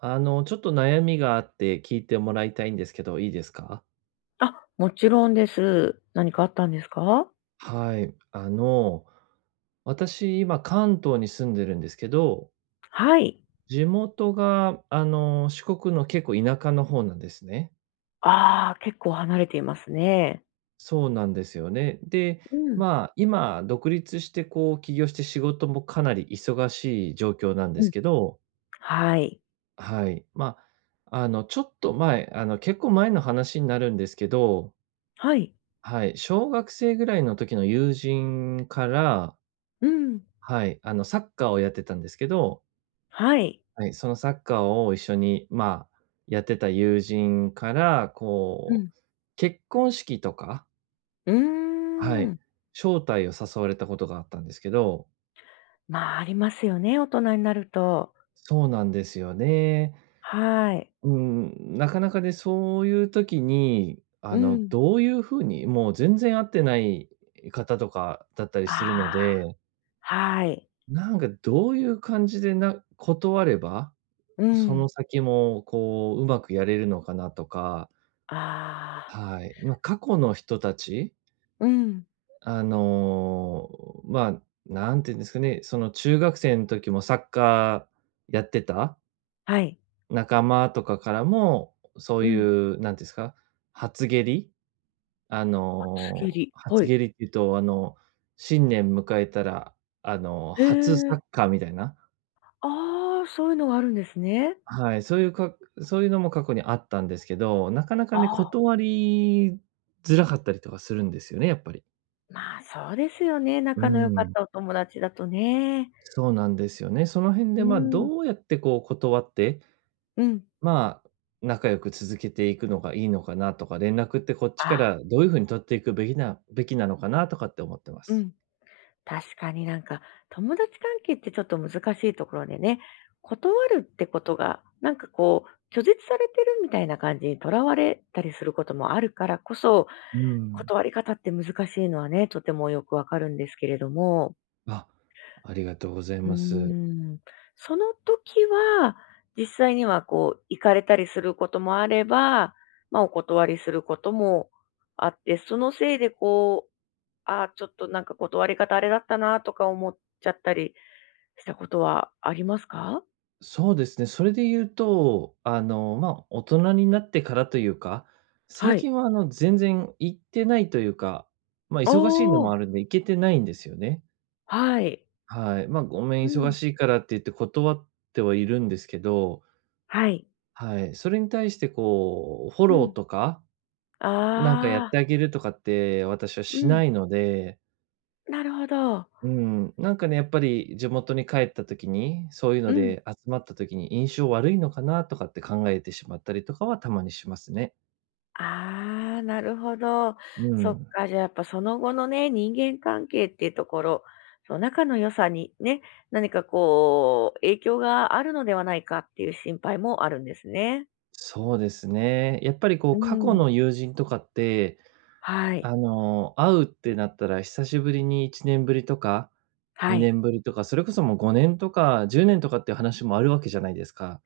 ちょっと悩みがあって聞いてもらいたいんですけど、いいですか？あ、もちろんです。何かあったんですか？はい。私、今関東に住んでるんですけど、はい。地元が、四国の結構田舎の方なんですね。ああ、結構離れていますね。そうなんですよね。で、うん、まあ、今独立して、こう、起業して仕事もかなり忙しい状況なんでうすん、けど、はい。はい。まあ、ちょっと前、結構前の話になるんですけど、はい。はい、小学生ぐらいの時の友人から、うん、はい、サッカーをやってたんですけど、はい。はい。そのサッカーを一緒に、まあ、やってた友人から、うこん。う、結婚式とか、うはーい、ん。招待を誘われたことがあったんですけど、まあ、ありますよね、大人になると。そうなんですよね。はい。うん、なかなかね、そういう時に、うん。どういう風に、もう全然会ってない方とかだったりあするのあ、で、はい。なんかどういう感じでな断ればうそのん。先も、こう、うまくやれるのかなとか、ああ、はい。まあ、過去の人たち、うん、あの、まあ、なんていうんですかね、その中学生の時もサッカーやってたはい。仲間とかからも、そうういん。う、なんていうんですか、初蹴り、厚切り、は初い。蹴りっていうと、新年迎えたら、へ初サえ、ッカーみたいな。ああ、そういうのがあるんですね。はい、そういうかそういうのも過去にあったんですけど、なかなかあね、あ。断りづらかったりとかするんですよね、やっぱり。まあ、そうですよね、う仲の良かっん、たお友達だとね。そうなんですよね。その辺うで、まあ、ん、どうやってこう断って、うん。まあ、仲良く続けていくのがいいのかなとか、連絡ってこっちかあ、らどういう風に取っていくべきなのかなとかって思ってまうす。ん。確かになんか、友達関係ってちょっと難しいところでね、断るってことが、なんかこう、拒絶されてるみたいな感じにとらわれたりすることもあるからこそ、うん。断り方って難しいのはね、とてもよくわかるんですけれども。あ、ありがとうございうーます。ん。その時は、実際にはこう行かれたりすることもあれば、まあ、お断りすることもあって、そのせいでこう、ああ、ちょっとなんか断り方あれだったなとか思っちゃったりしたことはありますか？そうですね。それで言うと、まあ、大人になってからというか、は最い。近は全然行ってないというか、まあ、お忙しいのもお、あるんで行けてないんですよね。はい。はい。まあ、ごめん、う忙ん。しいからって言って断ってはいるんですけど、はい。はい。それに対してこう、フォうローん。とか、なんかやっああ、てあげるとかって私はうしん。ないので、なるほど。うん、なんかね、やっぱり地元に帰った時に、そういううのん。で集まった時に印象悪いのかなとかって考えてしまったりとかはたまにしますね。ああ、なるほど。うそっん。か、じゃあやっぱその後のね、人間関係っていうところ、その仲の良さにね、何かこう、影響があるのではないかっていう心配もあるんですね。そうですね。やっぱりこうう過去ん。の友人とかって、はい。会うってなったら久しぶりに1年ぶりとか、は2い。年ぶりとか、それこそもう5年とか10年とかっていう話もあるわけじゃないですか。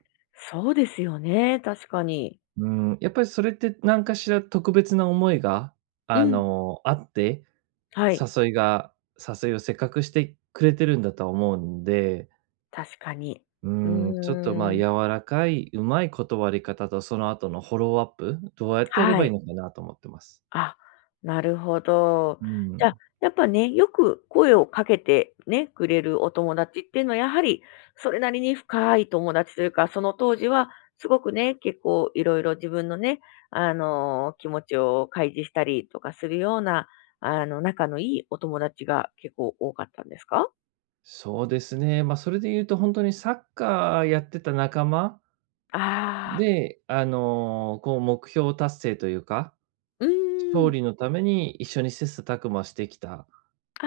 そうですよね、確かに。うん、やっぱりそれって何かしら特別な思いが、うん。あって、はい。誘いが誘いをせっかくしてくれてるんだとは思うんで、確かに。ううーん、ちょっと、ま、ー柔ん。らかい、うまい断り方とその後のフォローアップ、どうやってやれはばいいい。のかなと思ってます。あ、なるほど。うじゃん、あ、やっぱね、よく声をかけてね、くれるお友達っていうのは、やはりそれなりに深い友達というか、その当時はすごくね、結構いろいろ自分のね、気持ちを開示したりとかするような、仲のいいお友達が結構多かったんですか？そうですね。ま、それで言うと本当にサッカーやってた仲間ああ、で、こう目標達成というか、うー勝ん。利のために一緒に切磋琢磨してきたっあ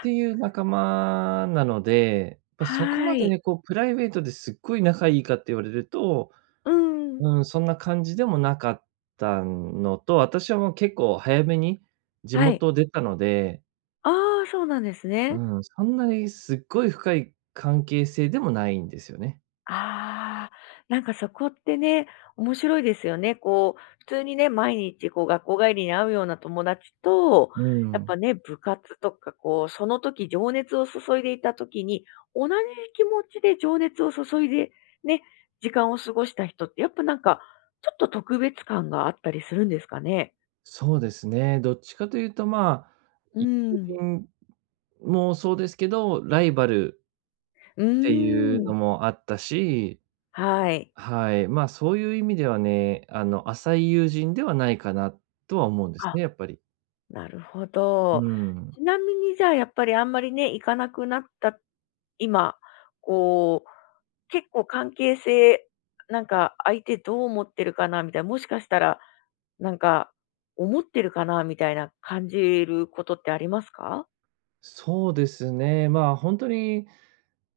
ていう仲間なので、やっぱ、そこはまでい。ね、こうプライベートですっごい仲いいかって言われると、うん。うん、そんな感じでもなかったのと、私はもう結構早めに地はい。元を出たので、ああ、そうなんですね。うん、そんなにすっごい深い関係性でもないんですよね。ああ、なんかそこってね、面白いですよね。こう、普通にね、毎日こう学校帰りに会うような友達と、うやっぱん、ね、部活とかこう、その時情熱を注いでいた時に、同じ気持ちで情熱を注いで、ね、時間を過ごした人って、やっぱなんか、ちょっと特別感があったりするんですかね。そうですね。どっちかというと、まあ、う友ん。人もそうですけど、ライバルうっていーうん。のもあったし、はい。はい、まあ、そういう意味ではね、浅い友人ではないかなとは思うんですあね、やっぱり。なるほうど。ん。ちなみにじゃあやっぱりあんまりね、行かなくなった今、こう、結構関係性、なんか相手どう思ってるかなみたいな、もしかしたら、なんか思ってるかなみたいな感じることってありますか？そうですね。まあ、本当に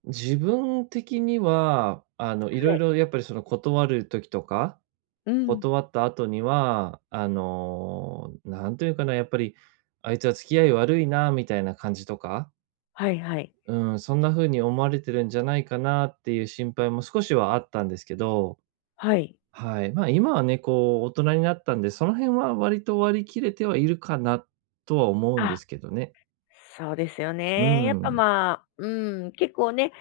自分的には、いろはいい。ろやっぱりその断る時とか、うん。断った後には、なんというかな、やっぱり、あいつは付き合い悪いなみたいな感じとか、はいはい。うん、そんな風に思われてるんじゃないかなっていう心配も少しはあったんですけど、はい。はい。まあ、今はね、こう大人になったんで、その辺は割と割り切れてはいるかなとは思うんあ、ですけどね。そうですようね。やっぱん。まあ、うん、結構ね、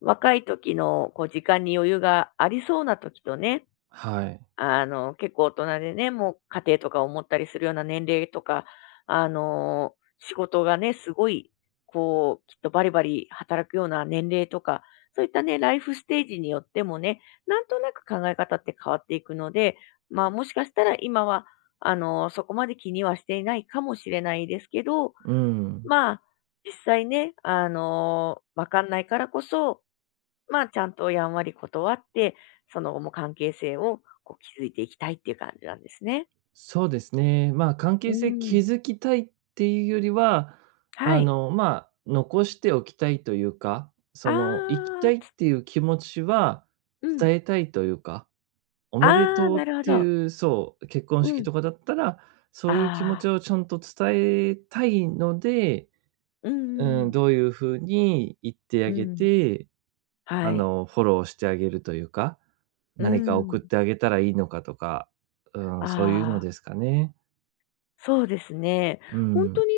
若い時のこう時間に余裕がありそうな時とね、はい。あの、結構大人でね、もう家庭とかを持ったりするような年齢とか、あの、仕事がね、すごい、こう、きっとバリバリ働くような年齢とか、そういったね、ライフステージによってもね、なんとなく考え方って変わっていくので、まあもしかしたら今は、そこまで気にはしていないかもしれないですけど、うん。まあ、実際ね、わかんないからこそ、まあ、ちゃんとやんわり断って、その後も関係性をこう築いていきたいっていう感じなんですね。そうですね。まあ、関う係性ん。築きたいっていうよりは、はい。まあ、残しておきたいというか、あその、行きたあ、いっつていう気持ちはうん。伝えたいというか、おあめであ、とうなっるほてど。いう、そう、結婚う式ん。とかだったら、そういう気持あちあ、をちゃんと伝えたいので、うんうんううん、ん。どういうふうに言ってうあげん。て、はい。フォローしてあげるというか、う何かん。送ってあげたらいいのかとか、うん、そういうあのあ。ですかね。そうですね。う本ん、当に、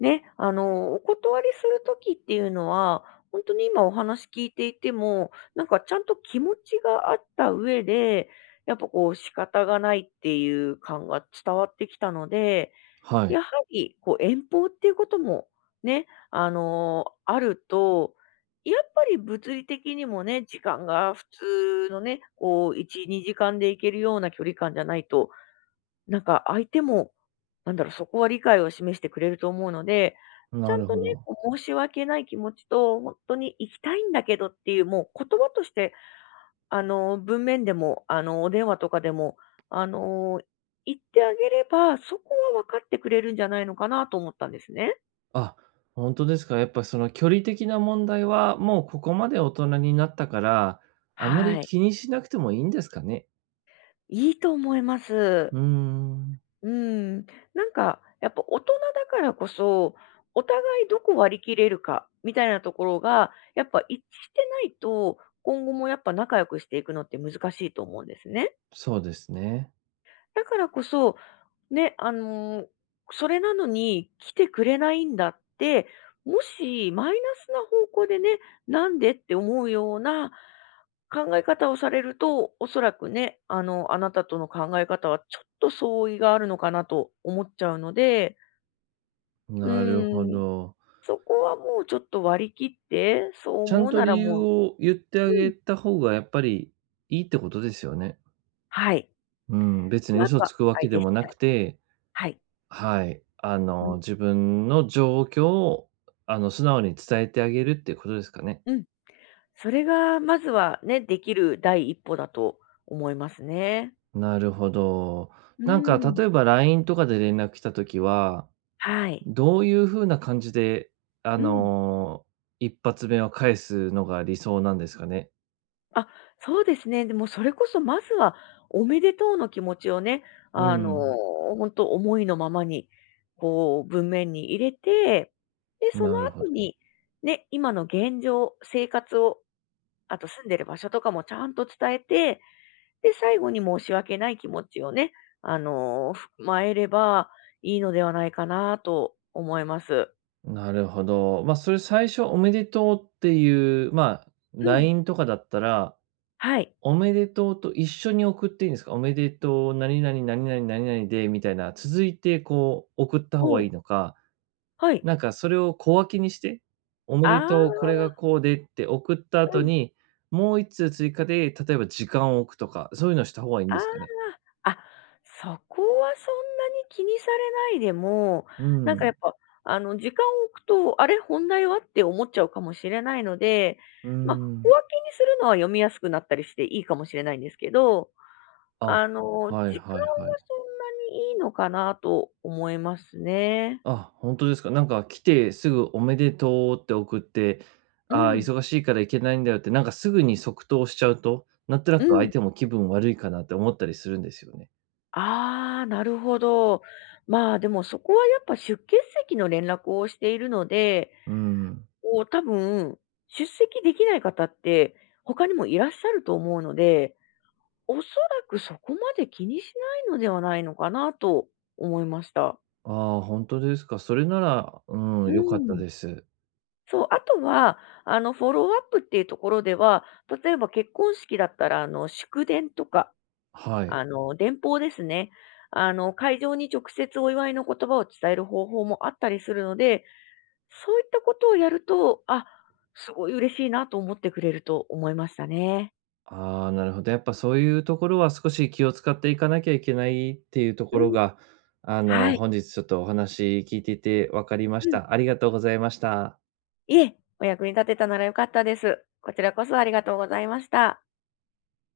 ね、お断りする時っていうのは、本当に今お話聞いていても、なんかちゃんと気持ちがあった上で、やっぱこう仕方がないっていう感が伝わってきたので、はい、やはりこう遠方っていうこともね、あると、やっぱり物理的にもね、時間が普通のね、こう1、2時間で行けるような距離感じゃないとなんか相手も、なんだろう、そこは理解を示してくれると思うので、ちゃなんるとほね、ど。こう申し訳ない気持ちと、本当に行きたいんだけどっていう、もう言葉として、文面でも、お電話とかでも、あの、言ってあげれば、そこは分かってくれるんじゃないのかなと思ったんですね。あ、本当ですか。やっぱその距離的な問題は、もうここまで大人になったから、あまりはい。気にしなくてもいいんですかね？いいと思います。うーん、うん、なんか、やっぱ大人だからこそ、お互いどこ割り切れるかみたいなところが、やっぱ一致してないと、今後もやっぱ仲良くしていくのって難しいと思うんですね。そうですね。だからこそ、ね、それなのに来てくれないんだって、もしマイナスな方向でね、なんでって思うような考え方をされると、おそらくね、あなたとの考え方はちょっと相違があるのかなと思っちゃうので、うなるほーん、ど。そこはもうちょっと割り切って、そうちゃ思んうとな理ら由もうを言ってあうん、げた方がやっぱりいいってことですよね。はい。うん、別にあ嘘とはつくわ相けで手次もな第。くて、はい。はい、うん。自分の状況を、素直に伝えてあげるっていうことですかね？うん。それがまずはね、できる第一歩だと思いますね。なるほど。うなんかん。例えば LINE とかで連絡来たときは、はい。どういう風な感じで、あうん。の、一発目を返すのが理想なんですかね？あ、そうですね。でもそれこそまずはおめでとうの気持ちをね、うあの、ん。本当思いのままに、こう文面に入れて、で、そのなるほ後ど。に、ね、今の現状、生活を、あと住んでる場所とかもちゃんと伝えてで、最後に申し訳ない気持ちをね、あの、踏まえればいいのではないかなと思います。なるほど。まあ、それ最初おめでとうっていう、まあ、うん。LINE とかだったら、はい。おめでとうと一緒に送っていいんですか？おめでとう、何々、何々、何々でみたいな、続いてこう送った方がおいいう、のかはい。なんかそれを小分けにして、おめあでとう、こあ、れがこうでって送ったう後ん。に、もう一通追加で、例えば時間を置くとか、そういうのした方がいいんあですかね？あ、あ、そこはそんなに気にされないでも、うなんかやん。っぱ、時間を置くと、あれ、本題はって思っちゃうかもしれないので、うーまあ、小ん。分けにするのは読みやすくなったりしていいかもしれないんですけどあ、あの、はい時間はいはい。はそんなにいいのかなと思いますね。あ、ほんとですか。なんか来てすぐおめでとうって送って、うああ、ん、忙しいから行けないんだよって、なんかすぐに即答しちゃうと、なんとなうくん。相手も気分悪いかなって思ったりするんですよね。ああ、なるほど。まあ、でもそこはやっぱ出欠席の連絡をしているので、うん。こう多分、出席できない方って他にもいらっしゃると思うので、おそらくそこまで気にしないのではないのかなと思いました。ああ、ほんとですか。それなら、ううん、良かったん。です。そう、あとは、フォローアップっていうところでは、例えば結婚式だったら、祝電とか、はい。電報ですね。会場に直接お祝いの言葉を伝える方法もあったりするので、そういったことをやると、あ、すごい嬉しいなと思ってくれると思いましたね。ああ、なるほど。やっぱそういうところは少し気を使っていかなきゃいけないっていうとうころん。が、はい。本日ちょっとお話聞いていて分かりまうしん。た。ありがとうございました。いえ、お役に立てたなら良かったです。こちらこそありがとうございました。